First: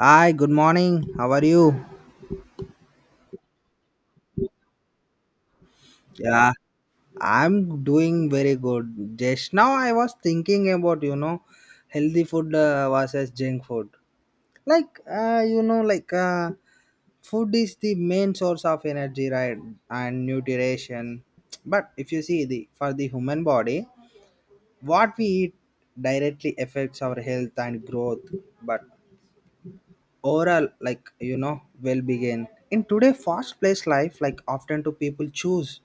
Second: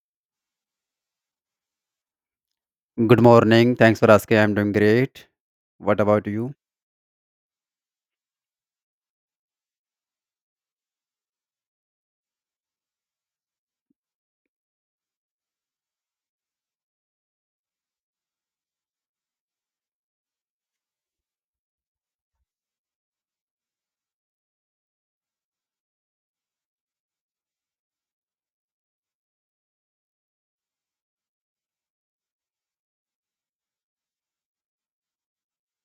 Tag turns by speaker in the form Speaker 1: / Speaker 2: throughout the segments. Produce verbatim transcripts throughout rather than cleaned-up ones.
Speaker 1: Hi, good morning. How are you?
Speaker 2: Good morning. Thanks for asking. I'm doing great. What about
Speaker 1: Yeah,
Speaker 2: you?
Speaker 1: I'm doing very good. Just now I was thinking about, you know, healthy food uh, versus junk food. Like, uh, you know, like uh, food is the main source of energy, right? And nutrition. But if you see the for the human body, what we eat directly affects our health and growth. But overall, like, you know, well-being. In today fast-paced life, like often do people choose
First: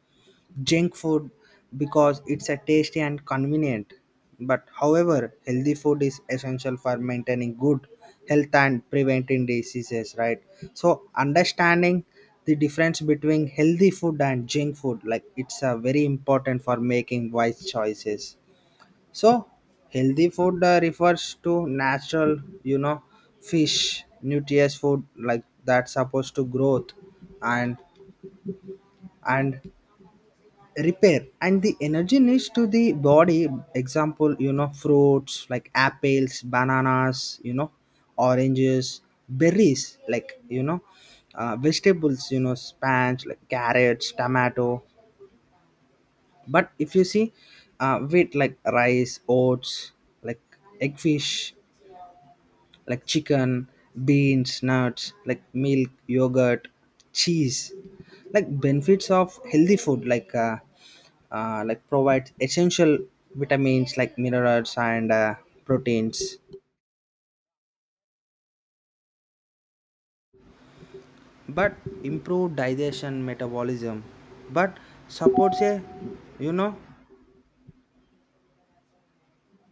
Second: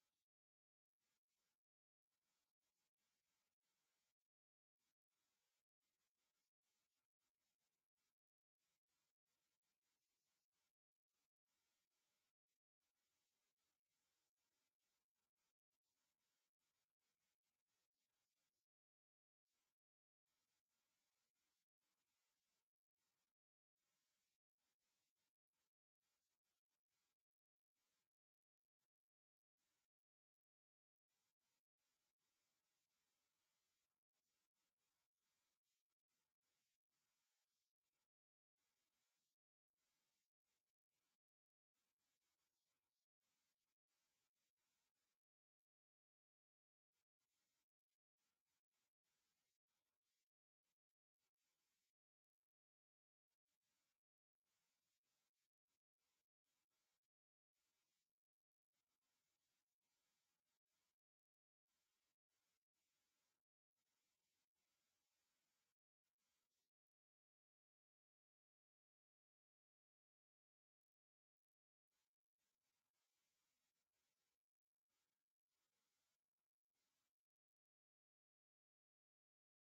Speaker 1: junk food because it's a tasty and convenient, but however healthy food is essential for maintaining good health and preventing diseases, right? So understanding the difference between healthy food and junk food, like, it's a very important for making wise choices. So healthy food uh, refers to natural, you know, fish nutritious food like that's supposed to growth and and repair and the energy needs to the body. Example, you know, fruits like apples, bananas, you know, oranges, berries, like, you know, uh, vegetables, you know, spinach, like carrots, tomato. But if you see, uh, wheat like rice, oats, like eggfish, like chicken, beans, nuts, like milk, yogurt, cheese. Like benefits of healthy food, like, uh, uh, like provides essential vitamins like minerals and, uh, proteins, but improve digestion, metabolism, but supports a, you know,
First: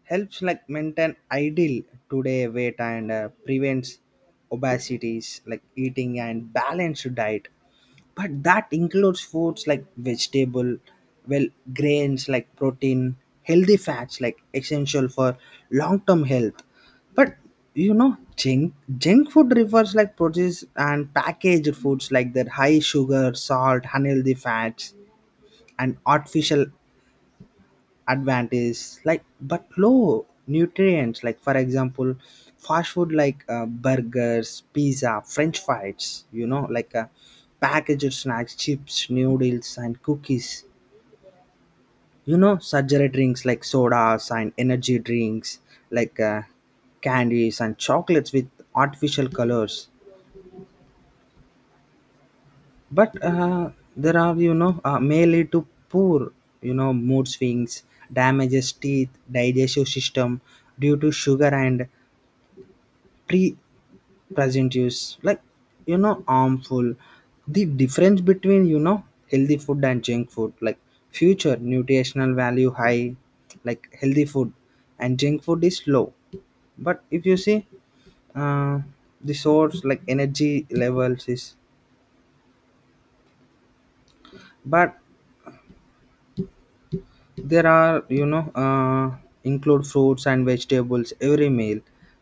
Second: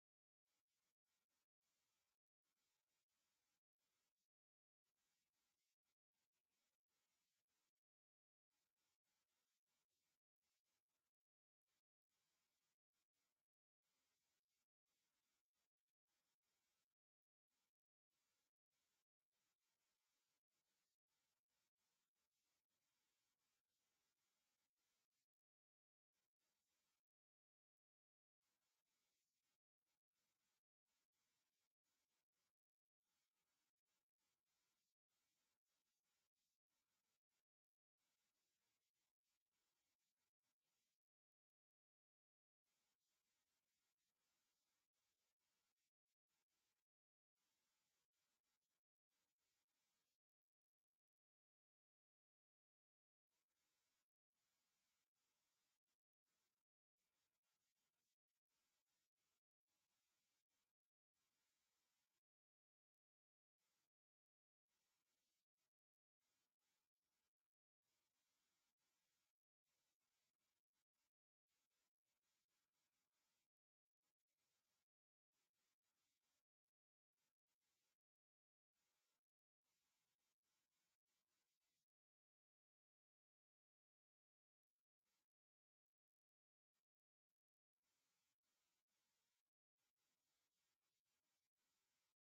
Speaker 1: helps like maintain ideal today weight and uh, prevents obesities like eating and balanced diet but that includes foods like vegetable, well, grains like protein, healthy fats like essential for long term health. But you know, junk junk food refers like produce and packaged foods like that high sugar, salt, unhealthy fats and artificial advantage, like, but low nutrients. Like for example, fast food like uh, burgers, pizza, french fries, you know, like, uh, packaged snacks, chips, noodles and cookies, you know, sugary drinks like sodas and energy drinks, like, uh, candies and chocolates with artificial colors. But uh, there are, you know, uh, may lead to poor, you know, mood swings, damages teeth, digestive system due to sugar and pre present use, like, you know, harmful. The difference between, you know, healthy food and junk food, like, future nutritional value high like healthy food and junk food is low. But if you see, uh, the source like energy levels is, but there are, you know, uh, include fruits and vegetables every meal,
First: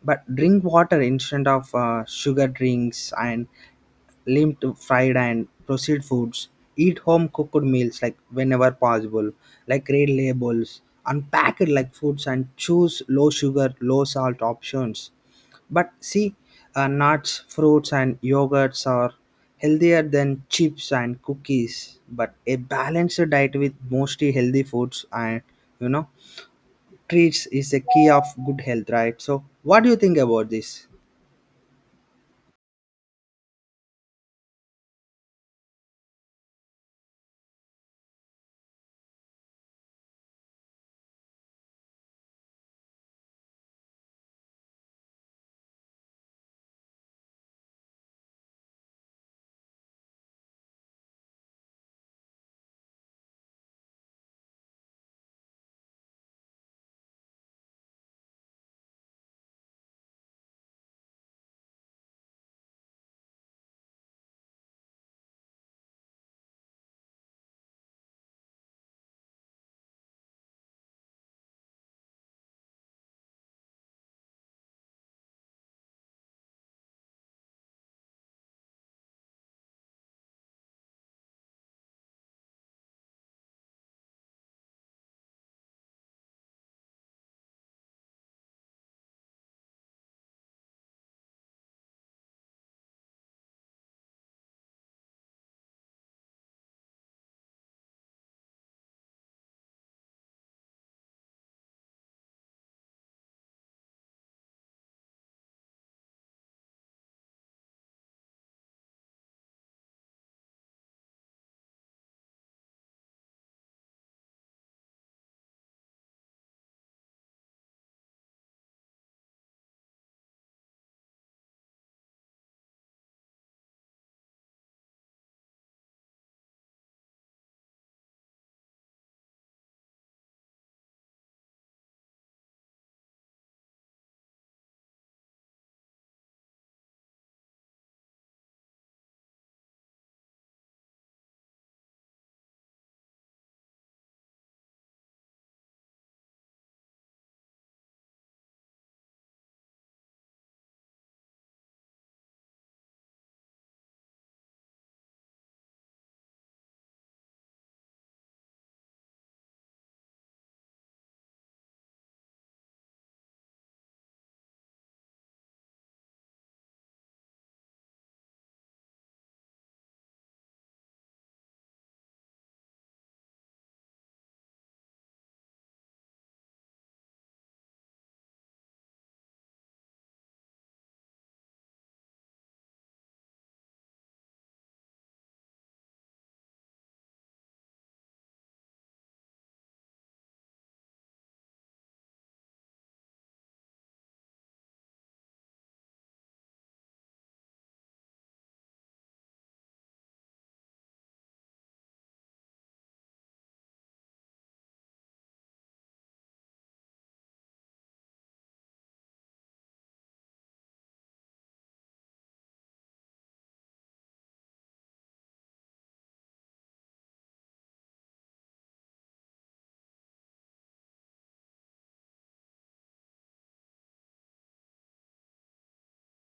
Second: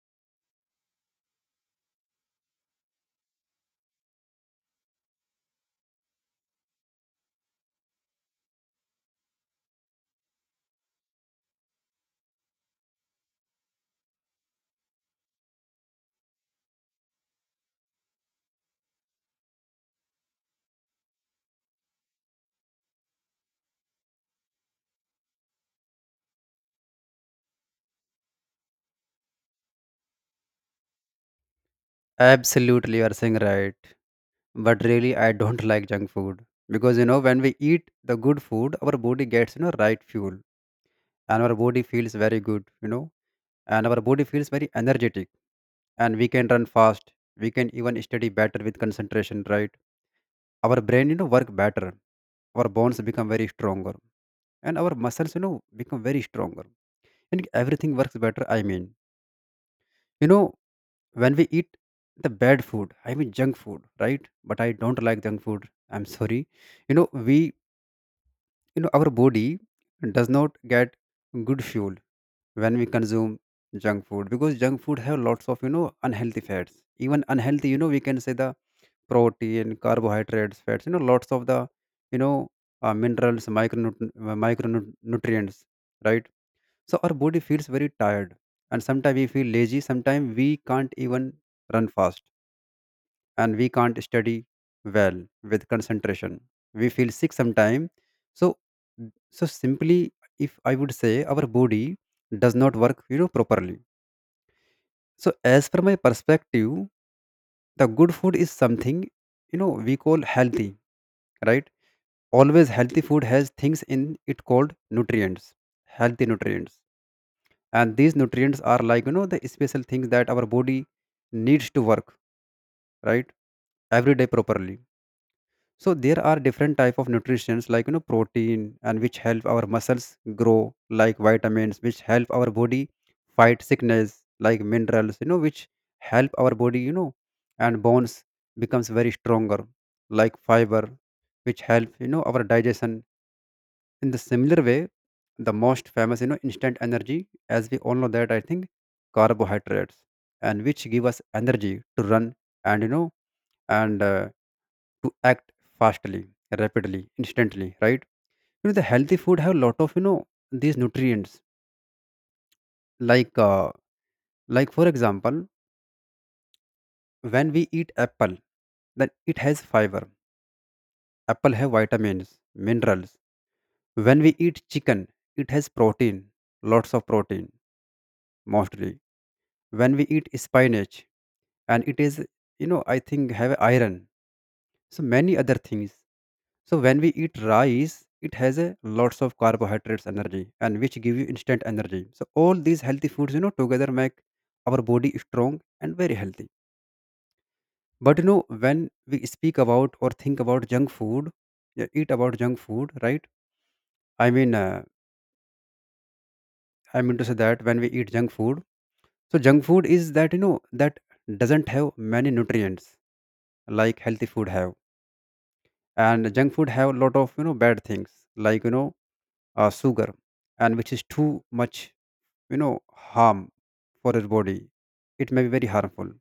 Speaker 1: but drink water instead of uh, sugar drinks and limped fried and processed foods, eat home cooked meals like whenever possible, like read labels, unpack it, like foods, and choose low sugar, low salt options. But see, uh, nuts, fruits and yogurts are healthier than chips and cookies, but a balanced diet with mostly healthy foods and, you know, treats is a key of good health, right? So what do you think about this?
Speaker 2: Absolutely, you are saying right. But really, I don't like junk food because you know when we eat the good food, our body gets you know right fuel, and our body feels very good, you know, and our body feels very energetic, and we can run fast. We can even study better with concentration, right? Our brain, you know, work better. Our bones become very stronger, and our muscles, you know, become very stronger, and everything works better. I mean, you know when we eat the bad food, I mean junk food, right? But I don't like junk food, I'm sorry. You know we, you know our body does not get good fuel when we consume junk food because junk food have lots of you know unhealthy fats, even unhealthy, you know we can say the protein, carbohydrates, fats, you know lots of the you know uh, minerals, micronut- uh, micronutrients, right? So our body feels very tired, and sometimes we feel lazy, sometimes we can't even run fast, and we can't study well with concentration, we feel sick sometime. So so simply, if I would say, our body does not work, you know properly. So as per my perspective, the good food is something, you know we call healthy, right? Always healthy food has things in it called nutrients, healthy nutrients. And these nutrients are like, you know the special things that our body needs to work, right, every day properly. So there are different type of nutrients, like you know protein, and which help our muscles grow. Like vitamins, which help our body fight sickness. Like minerals, you know which help our body, you know and bones becomes very stronger. Like fiber, which help you know our digestion. In the similar way, the most famous, you know instant energy, as we all know that, I think, carbohydrates, and which give us energy to run, and you know and uh, to act fastly, rapidly, instantly, right? You know the healthy food have a lot of, you know these nutrients, like uh, like for example, when we eat apple, then it has fiber. Apple have vitamins, minerals. When we eat chicken, it has protein, lots of protein mostly. When we eat spinach, and it is, you know I think have iron, so many other things. So when we eat rice, it has a lots of carbohydrates energy, and which give you instant energy. So all these healthy foods, you know, together make our body strong and very healthy. But you know, when we speak about or think about junk food, yeah, eat about junk food, right? I mean, uh, I mean to say that when we eat junk food, so junk food is that, you know that doesn't have many nutrients like healthy food have, and junk food have a lot of, you know bad things, like you know uh, sugar, and which is too much, you know harm for your body, it may be very harmful.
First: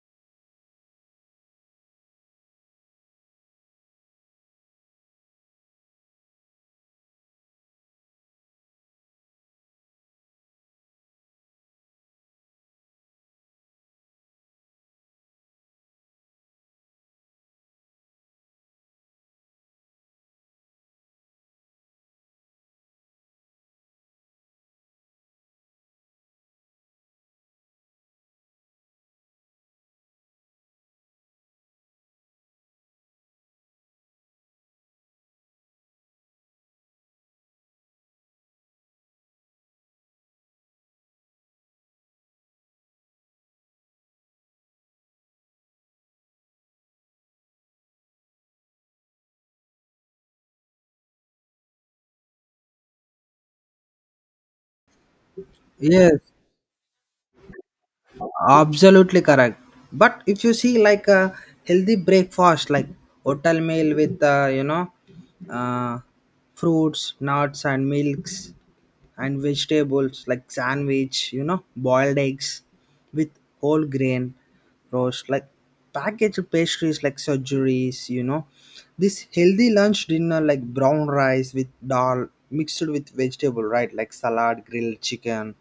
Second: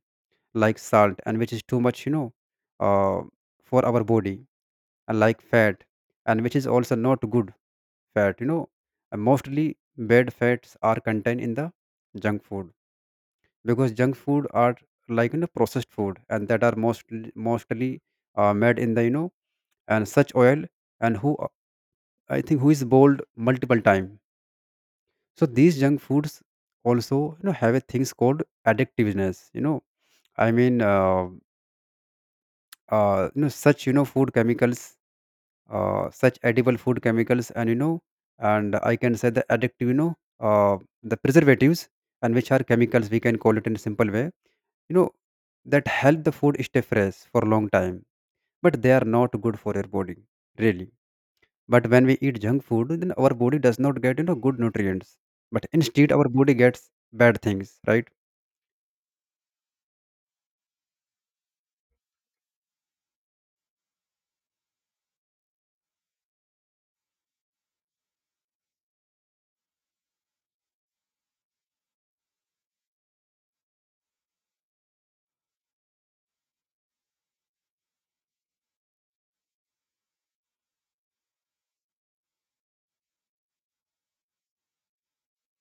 Speaker 2: Like salt, and which is too much, you know uh, for our body. And like fat, and which is also not good fat, you know and mostly bad fats are contained in the junk food, because junk food are like, you know processed food, and that are mostly mostly uh, made in the, you know and such oil, and who, I think, who is boiled multiple time. So these junk foods also, you know, have a things called addictiveness. You know, I mean, uh, uh, you know, such you know food chemicals, uh, such edible food chemicals, and you know, and I can say the addictive, you know, uh, the preservatives, and which are chemicals, we can call it in a simple way. You know, that help the food stay fresh for a long time, but they are not good for your body, really. But when we eat junk food, then our body does not get, you know good nutrients, but instead
Speaker 1: Yes,
Speaker 2: our body gets bad things, right?
Speaker 1: absolutely correct. But if you see, like a healthy breakfast like hotel meal with, uh, you know uh, fruits, nuts and milks and vegetables like sandwich, you know, boiled eggs with whole grain roast, like packaged pastries like surgeries, you know. This healthy lunch dinner like brown rice with dal mixed with vegetable, right? Like salad, grilled chicken,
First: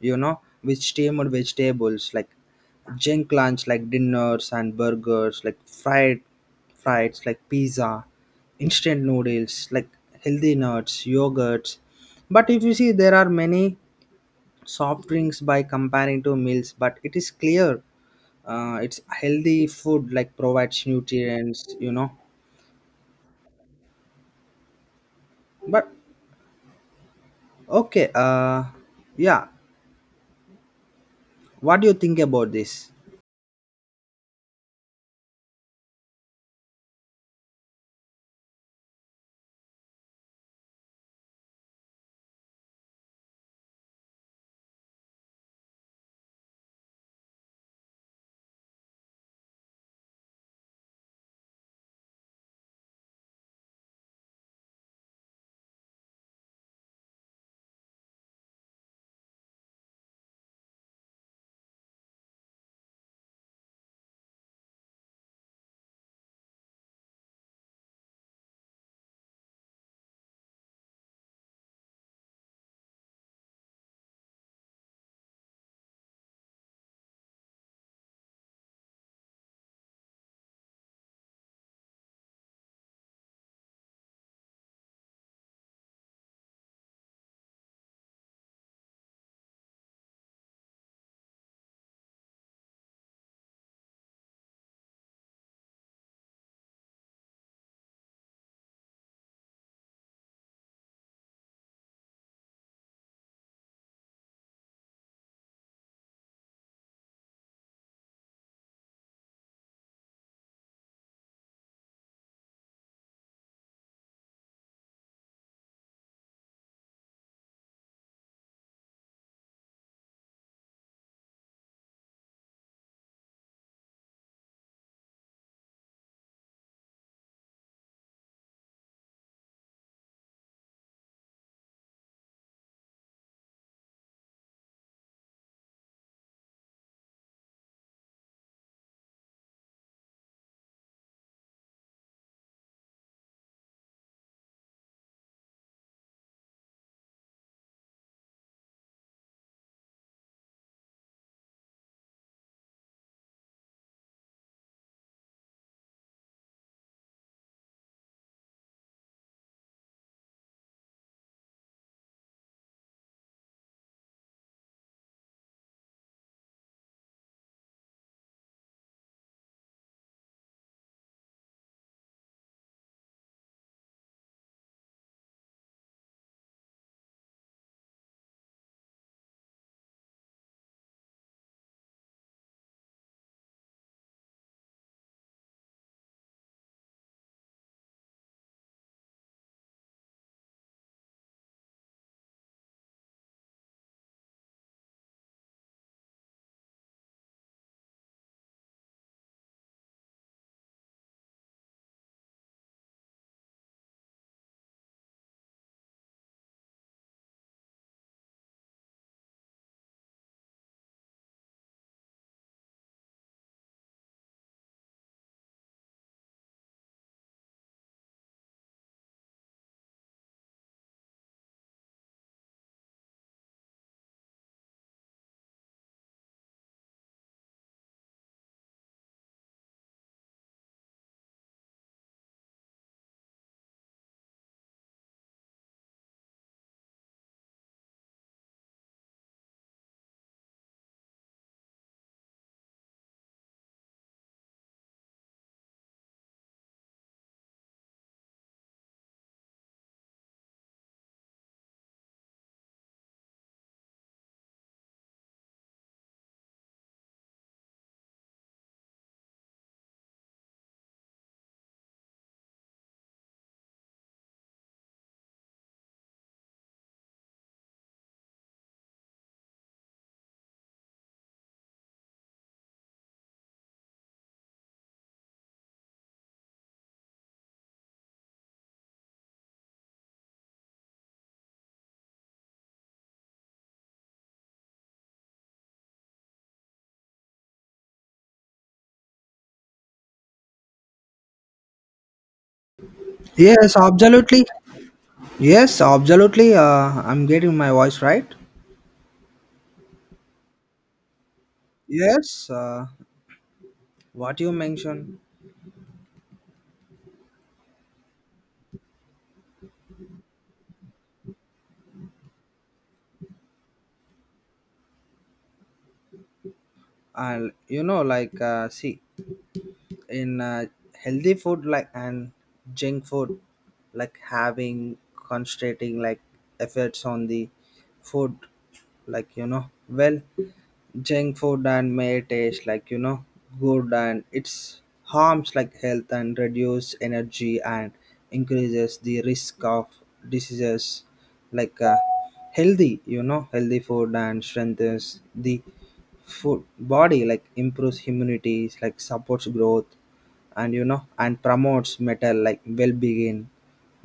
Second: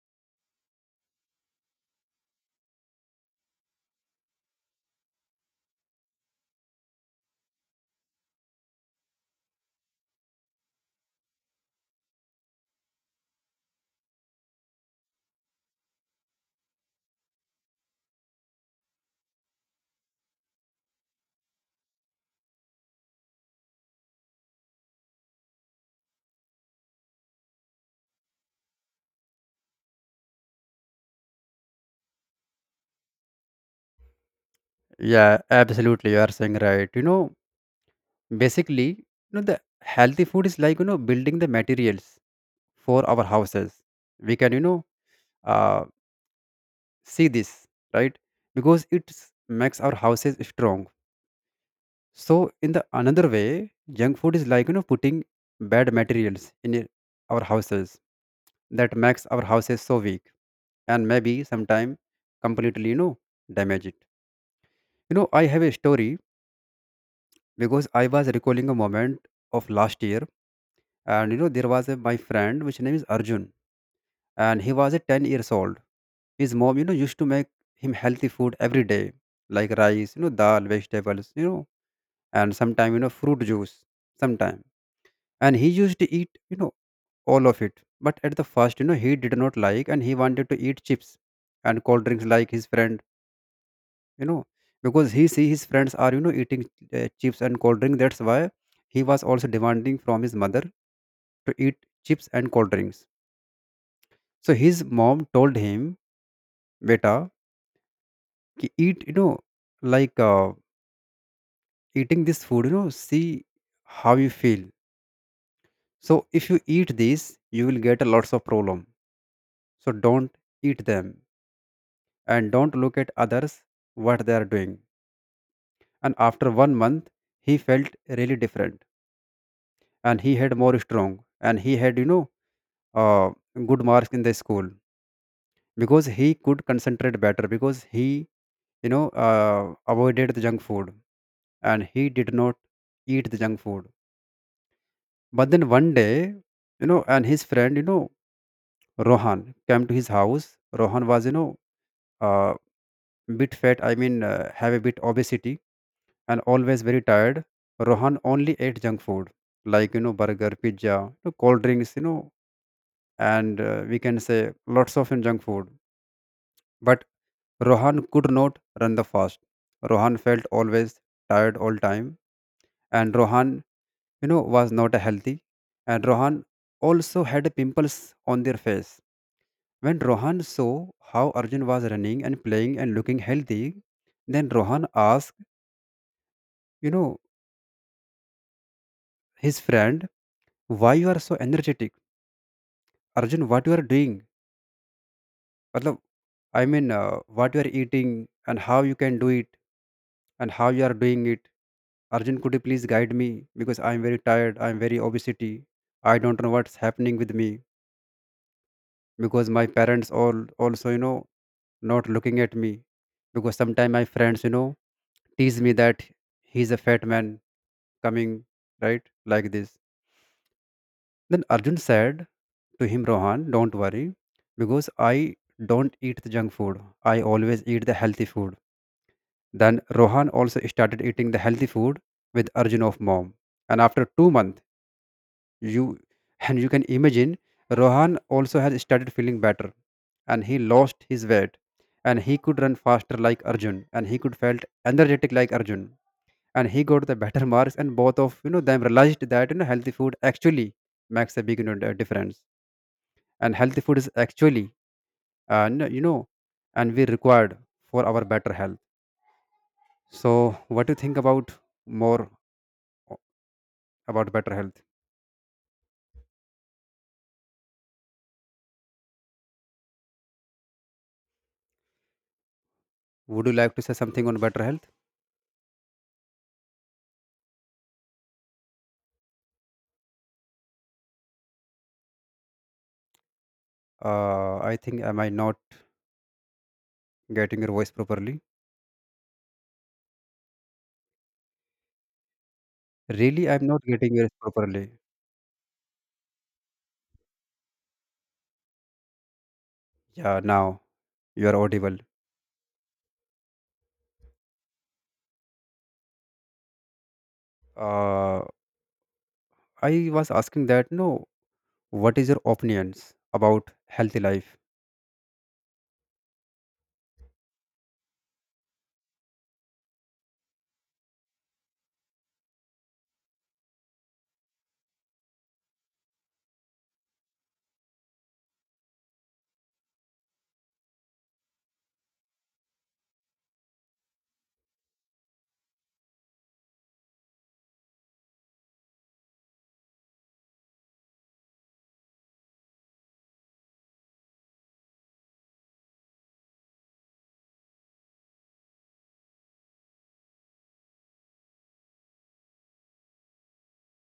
Speaker 1: you know, with steamed vegetables, like junk lunch like dinners and burgers, like fried fries like pizza, instant noodles like healthy nuts, yogurts. But if you see, there are many soft drinks by comparing to meals, but it is clear, uh, it's healthy food like provides nutrients, you know. But okay, uh, yeah, what do you think about this?
Speaker 2: Yeah, absolutely. You are saying right. You know, basically, you know, the healthy food is like, you know, building the materials for our houses. We can, you know, uh, see this, right? Because it makes our houses strong. So in the another way, junk food is like, you know, putting bad materials in it- our houses, that makes our houses so weak, and maybe sometime completely, you know, damage it. You know, I have a story because I was recalling a moment of last year, and you know there was a my friend which name is Arjun, and he was a ten years old. His mom, you know used to make him healthy food every day, like rice, you know dal, vegetables, you know and sometime, you know fruit juice sometime. And he used to eat, you know all of it. But at the first, you know he did not like, and he wanted to eat chips and cold drinks like his friend, you know because he see his friends are, you know eating uh, chips and cold drink. That's why he was also demanding from his mother to eat chips and cold drinks. So his mom told him, beta, ki eat, you know like uh, eating this food, you know see how you feel. So if you eat this, you will get a lots of problem, so don't eat them, and don't look at others what they are doing. And after one month, he felt really different, and he had more strong, and he had, you know uh, good marks in the school because he could concentrate better, because he, you know uh, avoided the junk food, and he did not eat the junk food. But then one day, you know, and his friend, you know, Rohan came to his house. Rohan was, you know, uh, bit fat. I mean, uh, have a bit obesity, and always very tired. Rohan only ate junk food, like you know burger, pizza, you know, cold drinks, you know, and uh, we can say lots of junk food. But Rohan could not run the fast. Rohan felt always tired all time, and Rohan, you know was not healthy. And Rohan also had pimples on their face. When Rohan saw how Arjun was running and playing and looking healthy, then Rohan asked, you know his friend, why you are so energetic, Arjun, what you are doing, matlab, i mean uh, what you are eating, and how you can do it, and how you are doing it, Arjun, could you please guide me, because I am very tired, I am very obesity, I don't know what's happening with me, because my parents all also, you know not looking at me, because sometimes my friends, you know tease me that he's a fat man coming, right, like this. Then Arjun said to him, Rohan, don't worry, because I don't eat the junk food, I always eat the healthy food. Then Rohan also started eating the healthy food with Arjun of mom, and after two months You and you can imagine Rohan also has started feeling better, and he lost his weight, and he could run faster like Arjun, and he could felt energetic like Arjun, and he got the better marks, and both of, you know them realized that, you know healthy food actually makes a big, you know, d- difference, and healthy food is actually, and you know and we required for our better health. So what do you think about more about better health? Would you like to say something on better health? Uh, I think I might not getting your voice properly. Really, I'm
Speaker 1: Yes,
Speaker 2: not getting yours
Speaker 1: absolutely.
Speaker 2: properly.
Speaker 1: Yes, absolutely. Uh, I'm getting my voice right.
Speaker 2: Yeah, now you are audible.
Speaker 1: Yes, uh, what you mentioned,
Speaker 2: Uh, I was asking that, no, what is your opinions about healthy life?
Speaker 1: I'll, you know, like, uh, see, in uh, healthy food like and junk food like having, concentrating like efforts on the food, like, you know, well, junk food and may taste like, you know, good, and it's harms like health and reduce energy and increases the risk of diseases, like, uh, healthy, you know, healthy food and strengthens the food body like improves immunity, like supports growth and, you know, and promotes metal like well-being,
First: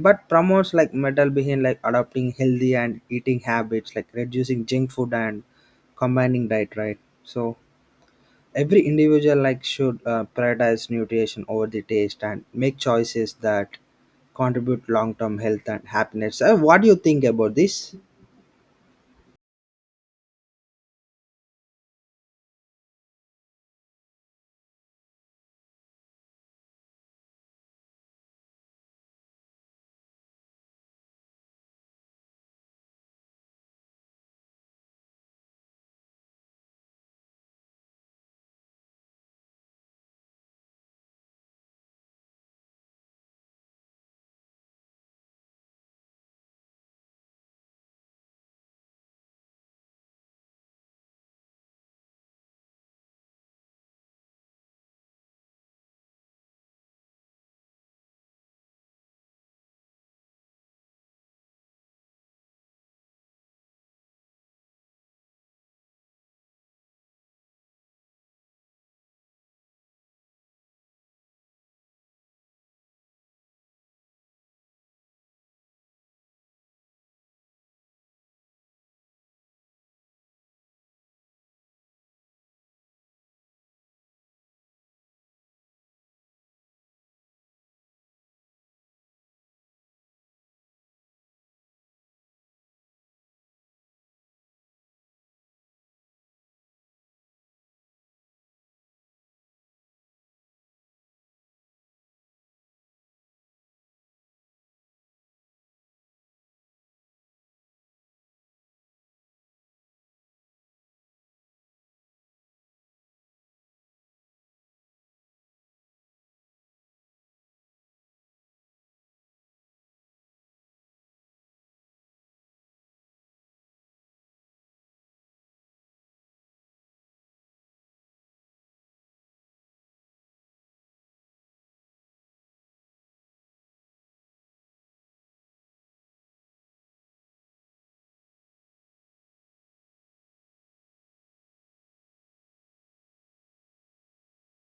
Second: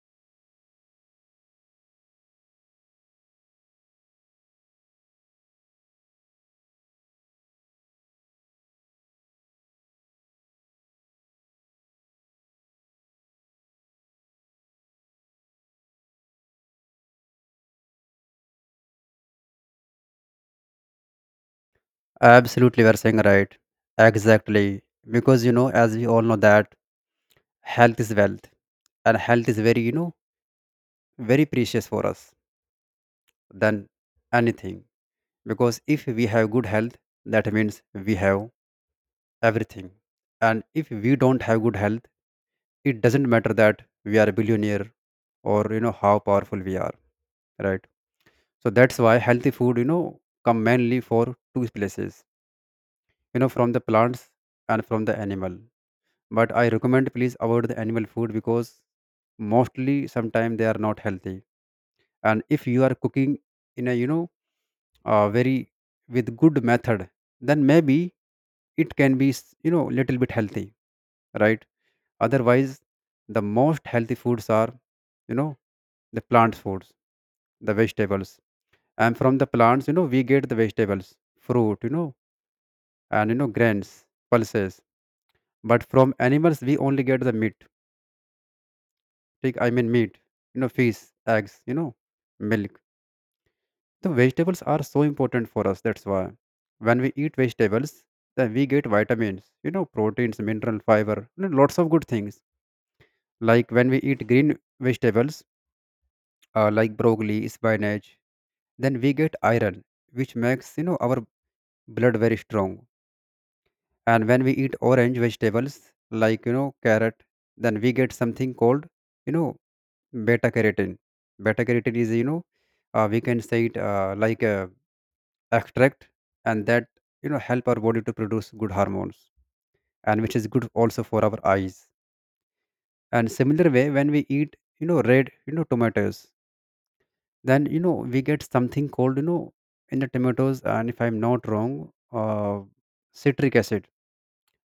Speaker 1: but promotes like metal being, like adopting healthy and eating habits like reducing junk food and combining diet, right? So every individual like should uh, prioritize nutrition over the taste and make choices that contribute long-term health and happiness. Uh, what do you think about this?
Speaker 2: Absolutely, we are saying right. Exactly. Because, you know, as we all know that health is wealth, and health is very, you know, very precious for us than anything. Because if we have good health, that means we have everything. And if we don't have good health, it doesn't matter that we are a billionaire, or you know how powerful we are, right? So that's why healthy food, you know come mainly for two places, you know, from the plants and from the animal. But I recommend, please avoid the animal food, because mostly sometimes they are not healthy. And if you are cooking in a, you know uh, very with good method, then maybe it can be s- you know little bit healthy, right? Otherwise, the most healthy foods are, you know the plant foods, the vegetables. And from the plants, you know, we get the vegetables, fruit, you know, and you know, grains, pulses. But from animals, we only get the meat. Take, I mean, meat, you know, fish, eggs, you know, milk. The vegetables are so important for us. That's why when we eat vegetables, then we get vitamins, you know, proteins, mineral fiber, you know, lots of good things. Like when we eat green vegetables, uh, like broccoli, spinach, then we get iron, which makes you know our blood very strong. And when we eat orange vegetables like you know carrot, then we get something called you know beta carotene. Beta carotene is you know uh, we can say it uh, like a extract, and that you know help our body to produce good hormones, and which is good also for our eyes. And similar way, when we eat you know red you know tomatoes, then you know we get something called you know in the tomatoes, and if I'm not wrong, uh, citric acid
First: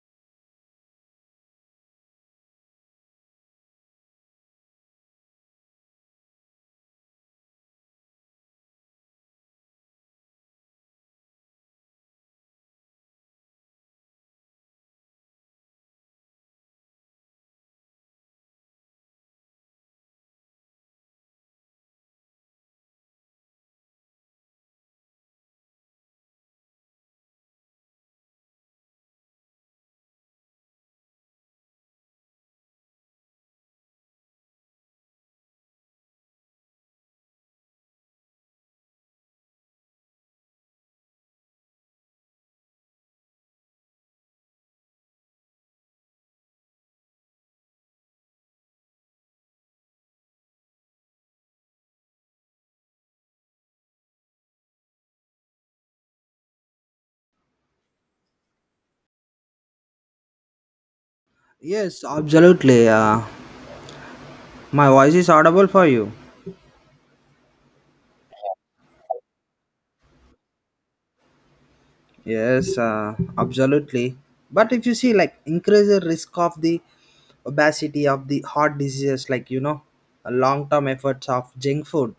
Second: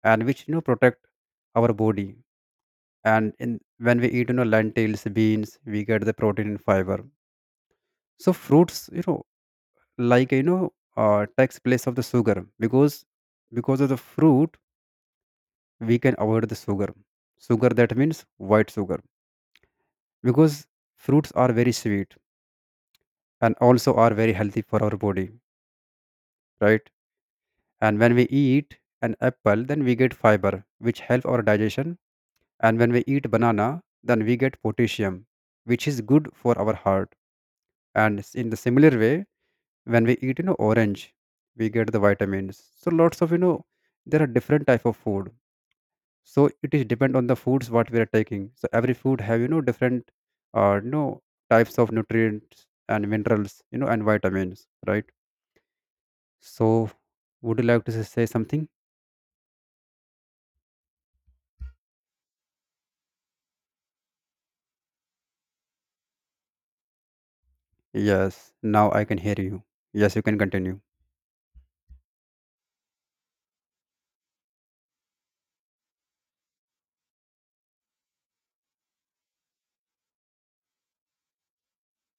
Speaker 2: and which you know protect our body and in when we eat you know lentils beans we get the protein and fiber. So fruits you know like you know uh, takes place of the sugar because because of the fruit we can avoid the sugar. Sugar that means white sugar because fruits are very sweet and also are very healthy for our body, right? And when we eat an apple then we get fiber which help our digestion. And when we eat banana, then we get potassium, which is good for our heart. And s- in the similar way, when we eat, you know, orange, we get the vitamins. So lots of, you know, there are different type of food. So it is depend on the foods what we are taking. So every food have, you know, different, uh, you know, types of nutrients and minerals, you know, and vitamins, right? So would you like to s- say something?
Speaker 1: Yes, absolutely. Uh, my voice is audible for you?
Speaker 2: Yes. Now I can hear you. Yes, you can continue.
Speaker 1: Yes, uh, absolutely. But if you see, like, increase the risk of the obesity of the heart diseases, like, you know, long-term efforts of junk food,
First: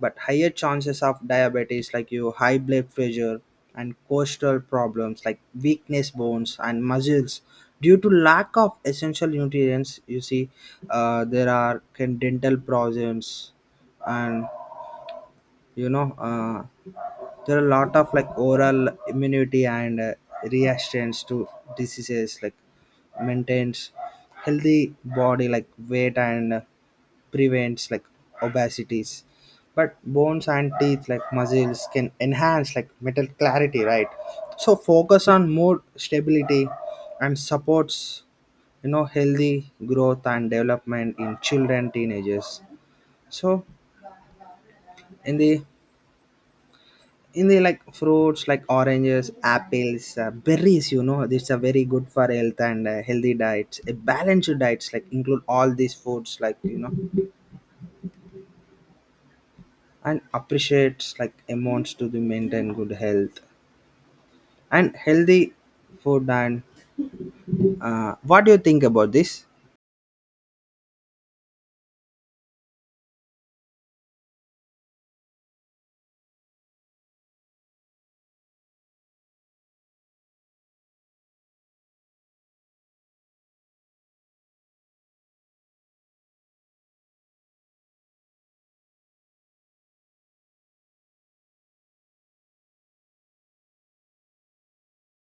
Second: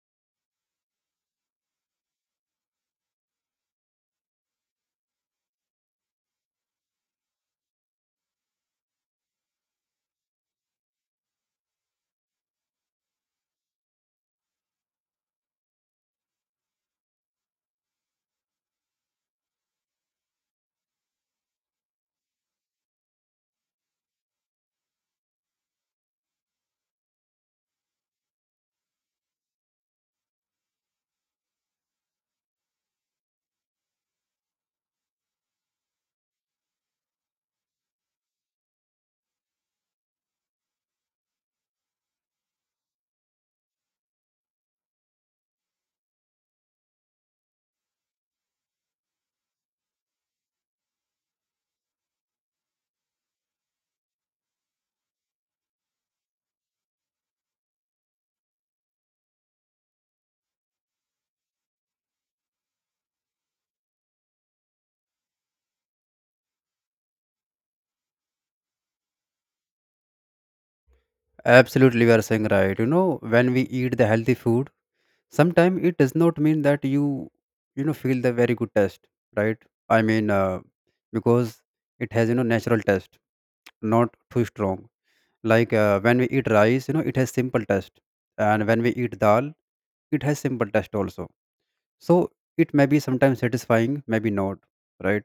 Speaker 1: but higher chances of diabetes, like you high blood pressure and coastal problems, like weakness bones and muscles, due to lack of essential nutrients. You see, uh, there are can dental problems, and, you know, uh, there are a lot of like oral immunity and, uh, reactions to diseases like maintains healthy body like weight and uh, prevents like obesities, but bones and teeth like muscles can enhance like metal clarity, right? So focus on more stability and supports, you know, healthy growth and development in children, teenagers. So in the, in the like fruits like oranges, apples, uh, berries, you know, these are very good for health and, uh, healthy diets, a balanced diets like include all these foods, like, you know, and appreciates like amounts to the maintain good health and healthy food and, uh, what do you think about this?
Speaker 2: Absolutely, you are saying right. You know, when we eat the healthy food, sometimes it does not mean that you, you know, feel the very good taste, right? I mean, uh, because it has you know natural taste, not too strong. Like uh, when we eat rice, you know, it has simple taste, and when we eat dal, it has simple taste also. So it may be sometimes satisfying, maybe not, right?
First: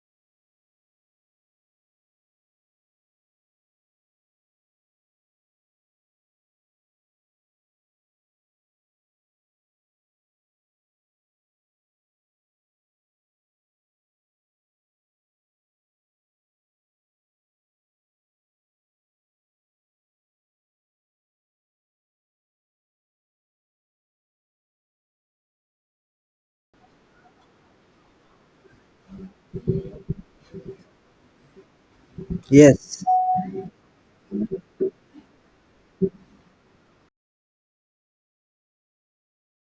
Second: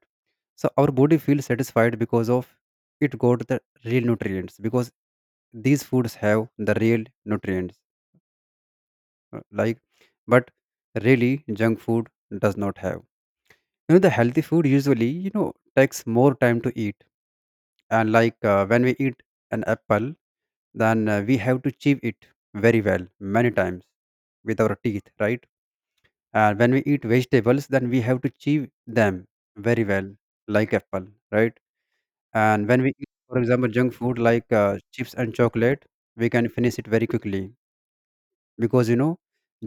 Speaker 2: So our body feels satisfied because of it got the real nutrients because these foods have the real nutrients, uh, like. But really junk food does not have. you know the healthy food usually you know takes more time to eat. And like uh, when we eat an apple then uh, we have to chew it very well many times with our teeth, right? And when we eat vegetables then we have to chew them very well, like apple, right? And when we
Speaker 1: Yes,
Speaker 2: eat for example junk food like uh, chips and chocolate, we can finish it very quickly because you know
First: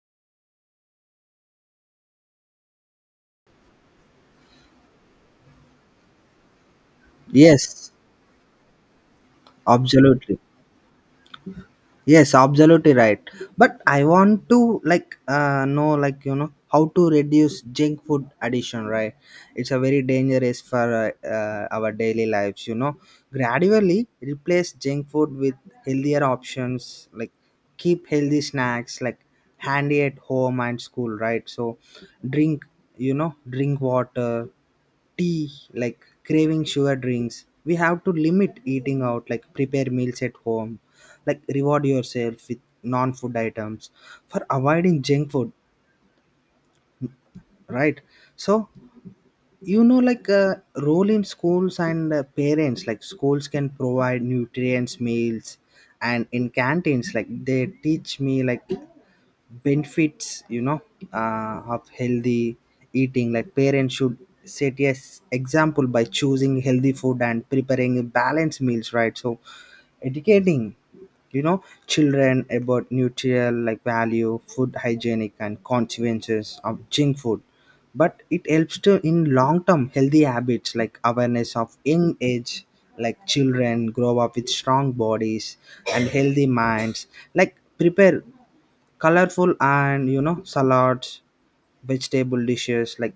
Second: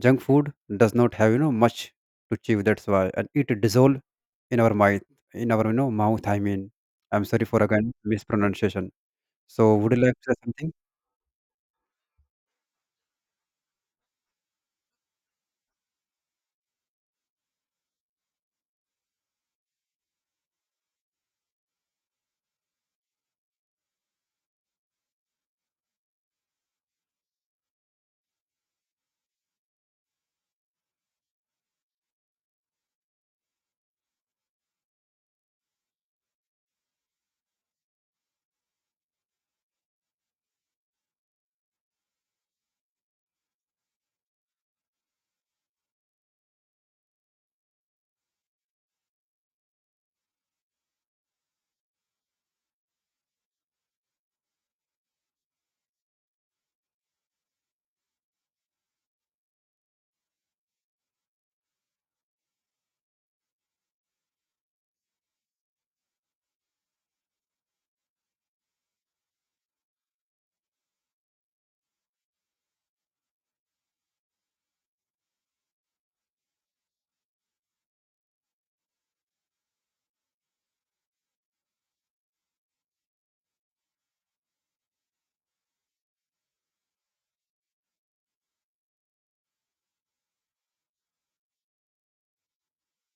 Speaker 2: junk food does not have you know much to chew, that's why. And it dissolve in our mind, in our you know mouth, I mean. I'm sorry for again
Speaker 1: yes,
Speaker 2: mispronunciation. So would you like to
Speaker 1: absolutely.
Speaker 2: say something?
Speaker 1: Yes, absolutely right. But I want to like uh, know, like, you know, how to reduce junk food addiction, right? It's a very dangerous for, uh, uh, our daily lives. You know, gradually replace junk food with healthier options. Like keep healthy snacks like handy at home and school, right? So drink, you know drink water, tea, like craving sugar drinks, we have to limit eating out, like prepare meals at home, like reward yourself with non-food items for avoiding junk food, right? So, you know, like, uh, role in schools and, uh, parents, like schools can provide nutrients meals and in canteens, like they teach me like benefits, you know, uh, of healthy eating, like parents should set, yes, example by choosing healthy food and preparing balanced meals, right? So educating, you know, children about nutritional like value food hygienic and consequences of junk food, but it helps to in long term healthy habits like awareness of young age, like children grow up with strong bodies and healthy minds, like prepare colorful and, you know, salads, vegetable dishes, like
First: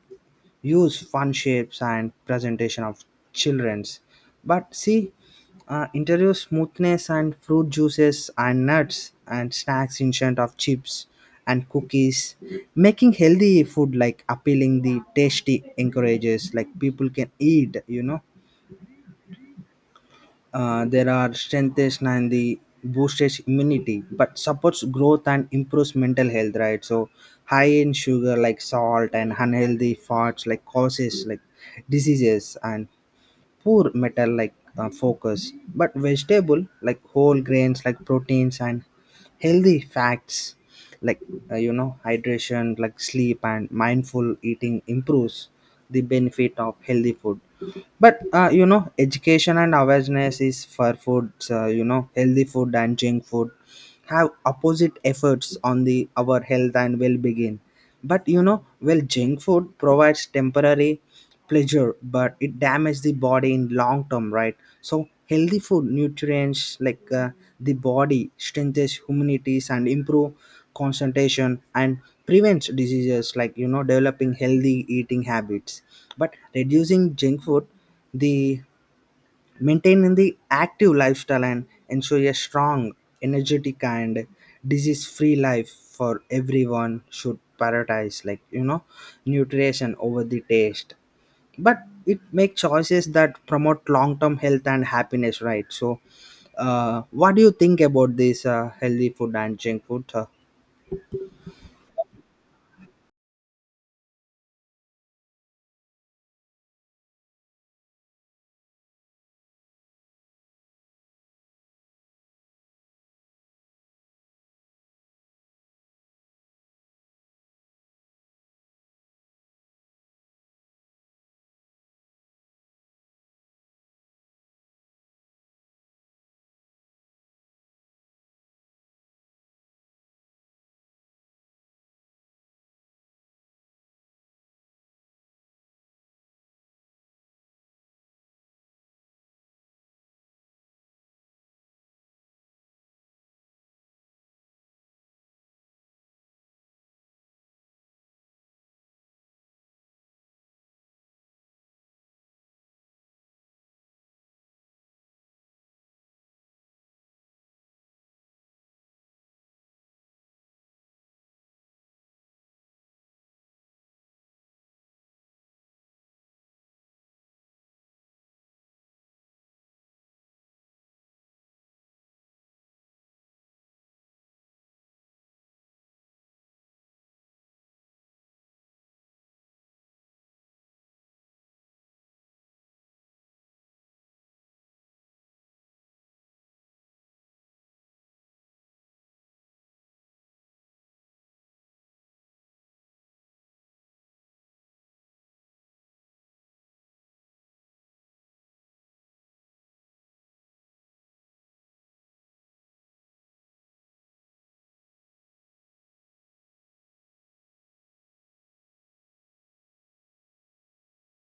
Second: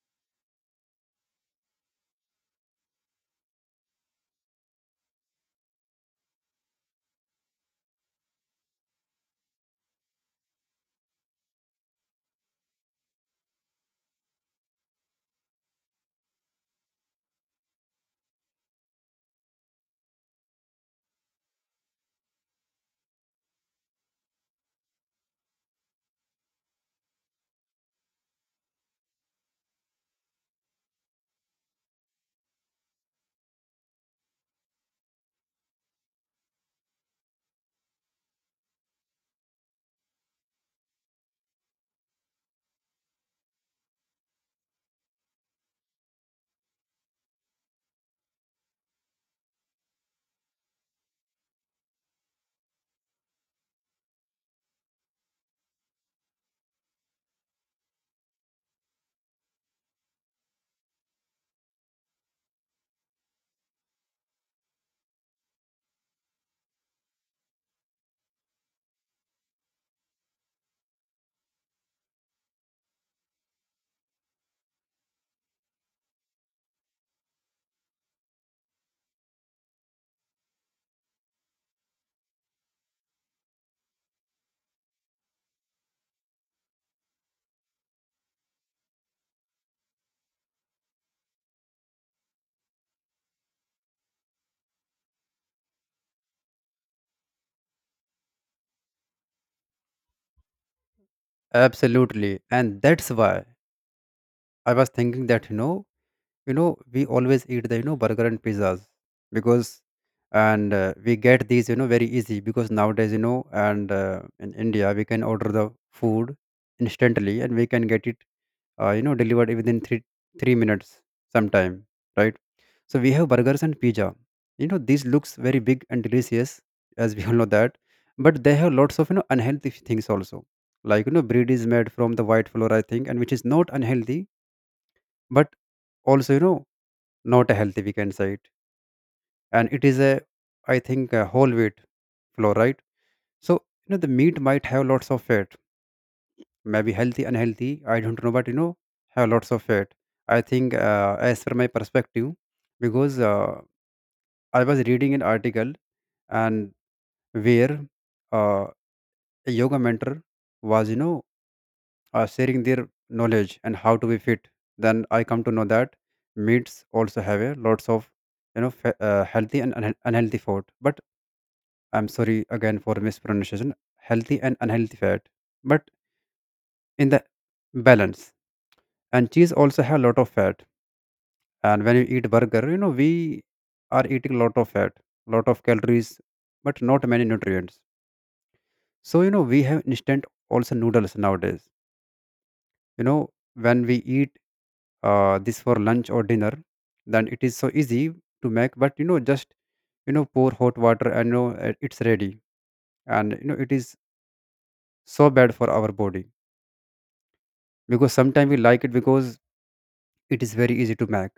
Speaker 1: use fun shapes and presentation of children's. But see, uh, interior smoothness and fruit juices and nuts and snacks instead of chips and cookies, making healthy food like appealing the tasty encourages like people can eat, you know, uh, there are strengths and the boosts immunity, but supports growth and improves mental health, right? So high in sugar, like salt and unhealthy fats like causes like diseases and poor metal, like, uh, focus, but vegetable like whole grains like proteins and healthy fats, like, uh, you know, hydration, like sleep and mindful eating improves the benefit of healthy food. But uh, you know, education and awareness is for foods, uh, you know, healthy food and junk food have opposite efforts on the our health and well-being. But you know, well, junk food provides temporary pleasure, but it damages the body in long term, right? So healthy food nutrients like, uh, the body strengthens humanities and improve concentration and prevents diseases, like, you know, developing healthy eating habits but reducing junk food, the maintaining the active lifestyle and ensure a strong, energetic and disease free life for everyone should prioritize, like, you know, nutrition over the taste, but it make choices that promote long term health and happiness, right? So uh, what do you think about this, uh, healthy food and junk food, uh,
Speaker 2: Absolutely. And that's why I was thinking that you know you know we always eat the you know burger and pizzas because and uh, we get these you know very easy because nowadays you know and uh, in India we can order the food instantly and we can get it uh, you know delivered within three three minutes sometime, right? So we have burgers and pizza, you know this looks very big and delicious, as we all know that. But they have lots of you know unhealthy things also, like you know bread is made from the white flour I think, and which is not unhealthy, but also you know not healthy we can say it. And it is a, I think, a whole wheat flour, right? So you know the meat might have lots of fat, maybe healthy, unhealthy. I don't know, but you know, have lots of fat. I think, uh, as per my perspective, because uh, I was reading an article and where uh, a yoga mentor was, you know, uh, sharing their knowledge and how to be fit. Then I come to know that meats also have a lots of, you know, fa- uh, healthy and unhe- unhealthy food. But I'm sorry again for mispronunciation. Healthy and unhealthy fat, but in the balance. And cheese also have a lot of fat, and when you eat burger you know we are eating lot of fat, lot of calories, but not many nutrients. So you know we have instant also noodles nowadays, you know when we eat uh, this for lunch or dinner, then it is so easy to make, but you know just you know pour hot water and you know uh, it's ready. And you know it is so bad for our body, because sometimes we like it because it is very easy to make,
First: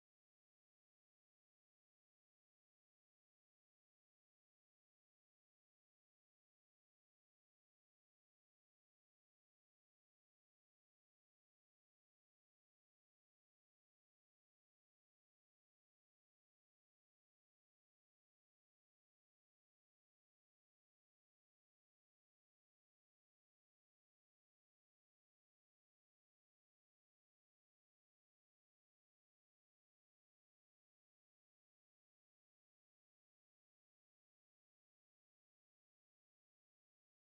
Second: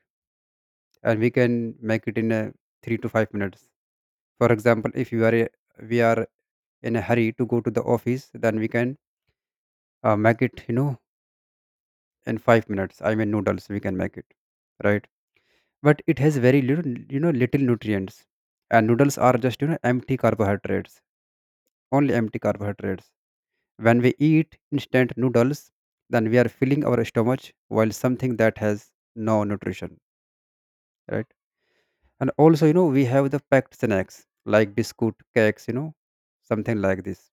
Speaker 2: and we can make it in a three to five minutes. For example, if you are a, we are in a hurry to go to the office, then we can uh, make it you know in five minutes, I mean noodles we can make it, right? But it has very little, you know little nutrients. And noodles are just you know empty carbohydrates, only empty carbohydrates. When we eat instant noodles then we are filling our stomach while something that has no nutrition, right? And also you know we have the packed snacks like biscuit cakes, you know something like this.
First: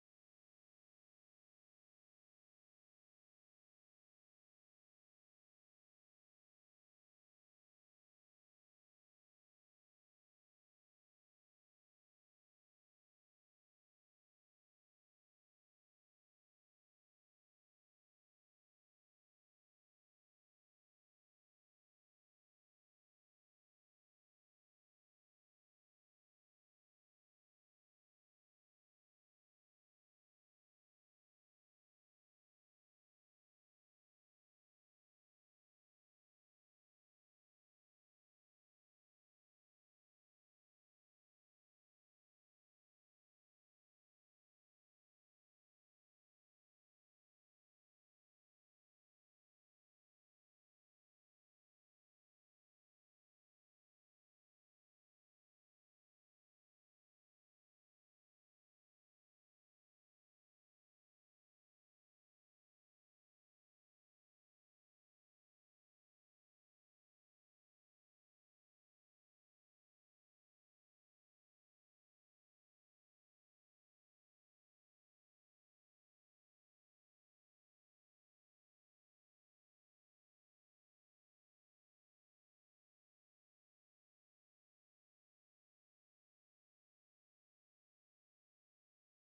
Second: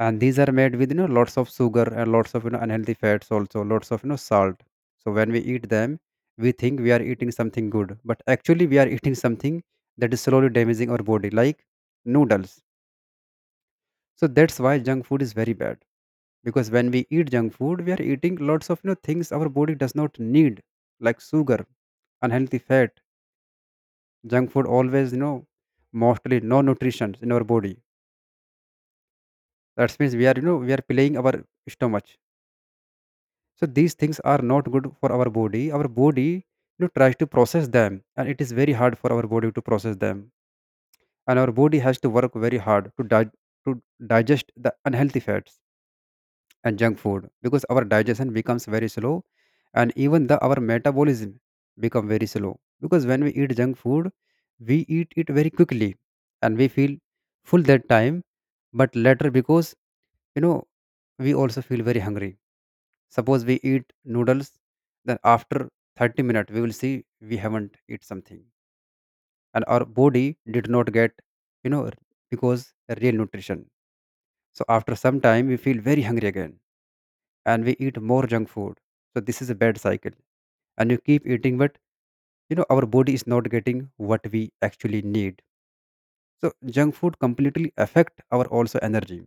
Speaker 2: And these are made with you know lots of sugar and lots of you know unhealthy fats, also lots of you know salt. So when we eat them, we think we are eating something good, but actually we are eating something that is slowly damaging our body, like noodles. So that's why junk food is very bad, because when we eat junk food we are eating lots of you know things our body does not need, like sugar, unhealthy fat. Junk food always you know mostly no nutrition in our body, that means we are you know we are playing our stomach. So these things are not good for our body. Our body you know tries to process them, and it is very hard for our body to process them. And our body has to work very hard to di- to digest the unhealthy fats and junk food, because our digestion becomes very slow. And even the our metabolism become very slow because when we eat junk food we eat it very quickly and we feel full that time, but later because you know we also feel very hungry. Suppose we eat noodles, then after thirty minutes we will see we haven't eat something, and our body did not get, you know because real nutrition. So after some time we feel very hungry again, and we eat more junk food. So this is a bad cycle, and you keep eating but you know our body is not getting what we actually need. So junk food completely affect our also energy,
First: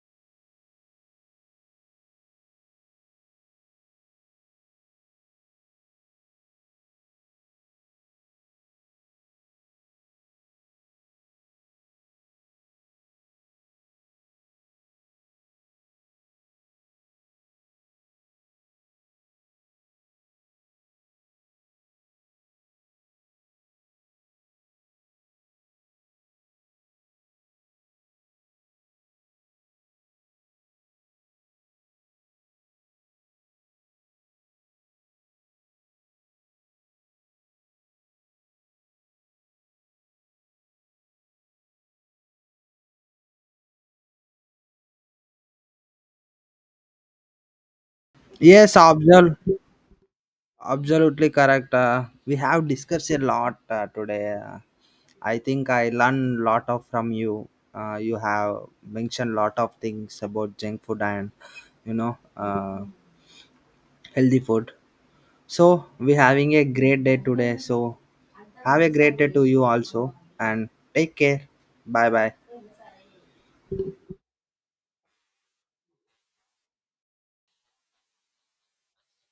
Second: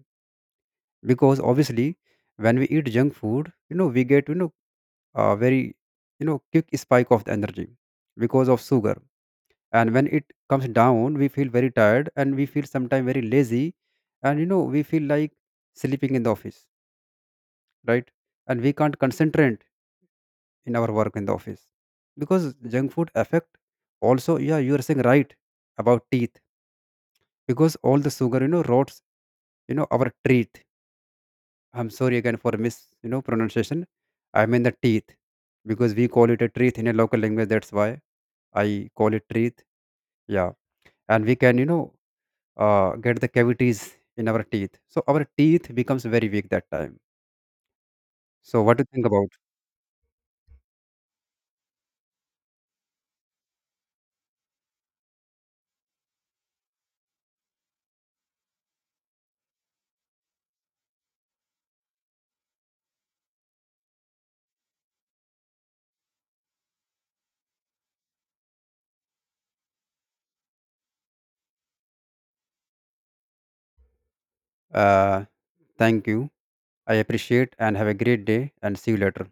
Speaker 2: because obviously when we eat junk food you know we get you know a very you know quick spike of the energy because of sugar. And when it comes down we feel very tired, and we feel sometimes very lazy, and you know we feel like sleeping in the office, right? And we can't concentrate in our work in the office because junk food affect also. Yeah, you are saying right about teeth, because all the sugar you know rots you know our teeth. I'm sorry again for mis you know pronunciation. I mean the teeth, because we call it a teeth in a local language, that's why I call it teeth. Yeah, and we can you know uh, get the cavities in our teeth. So our teeth becomes very weak that time. So
Speaker 1: yes,
Speaker 2: what do you think about?
Speaker 1: observe. Absolutely correct. Uh, we have discussed a lot uh, today. Uh, I think I learned lot of from you. Uh, you have mentioned lot of things about junk food and, you know, uh, healthy food. So we having a great day today. So have a great day to you also and take care. Bye bye.
Speaker 2: Uh, thank you. I appreciate and have a great day and see you later.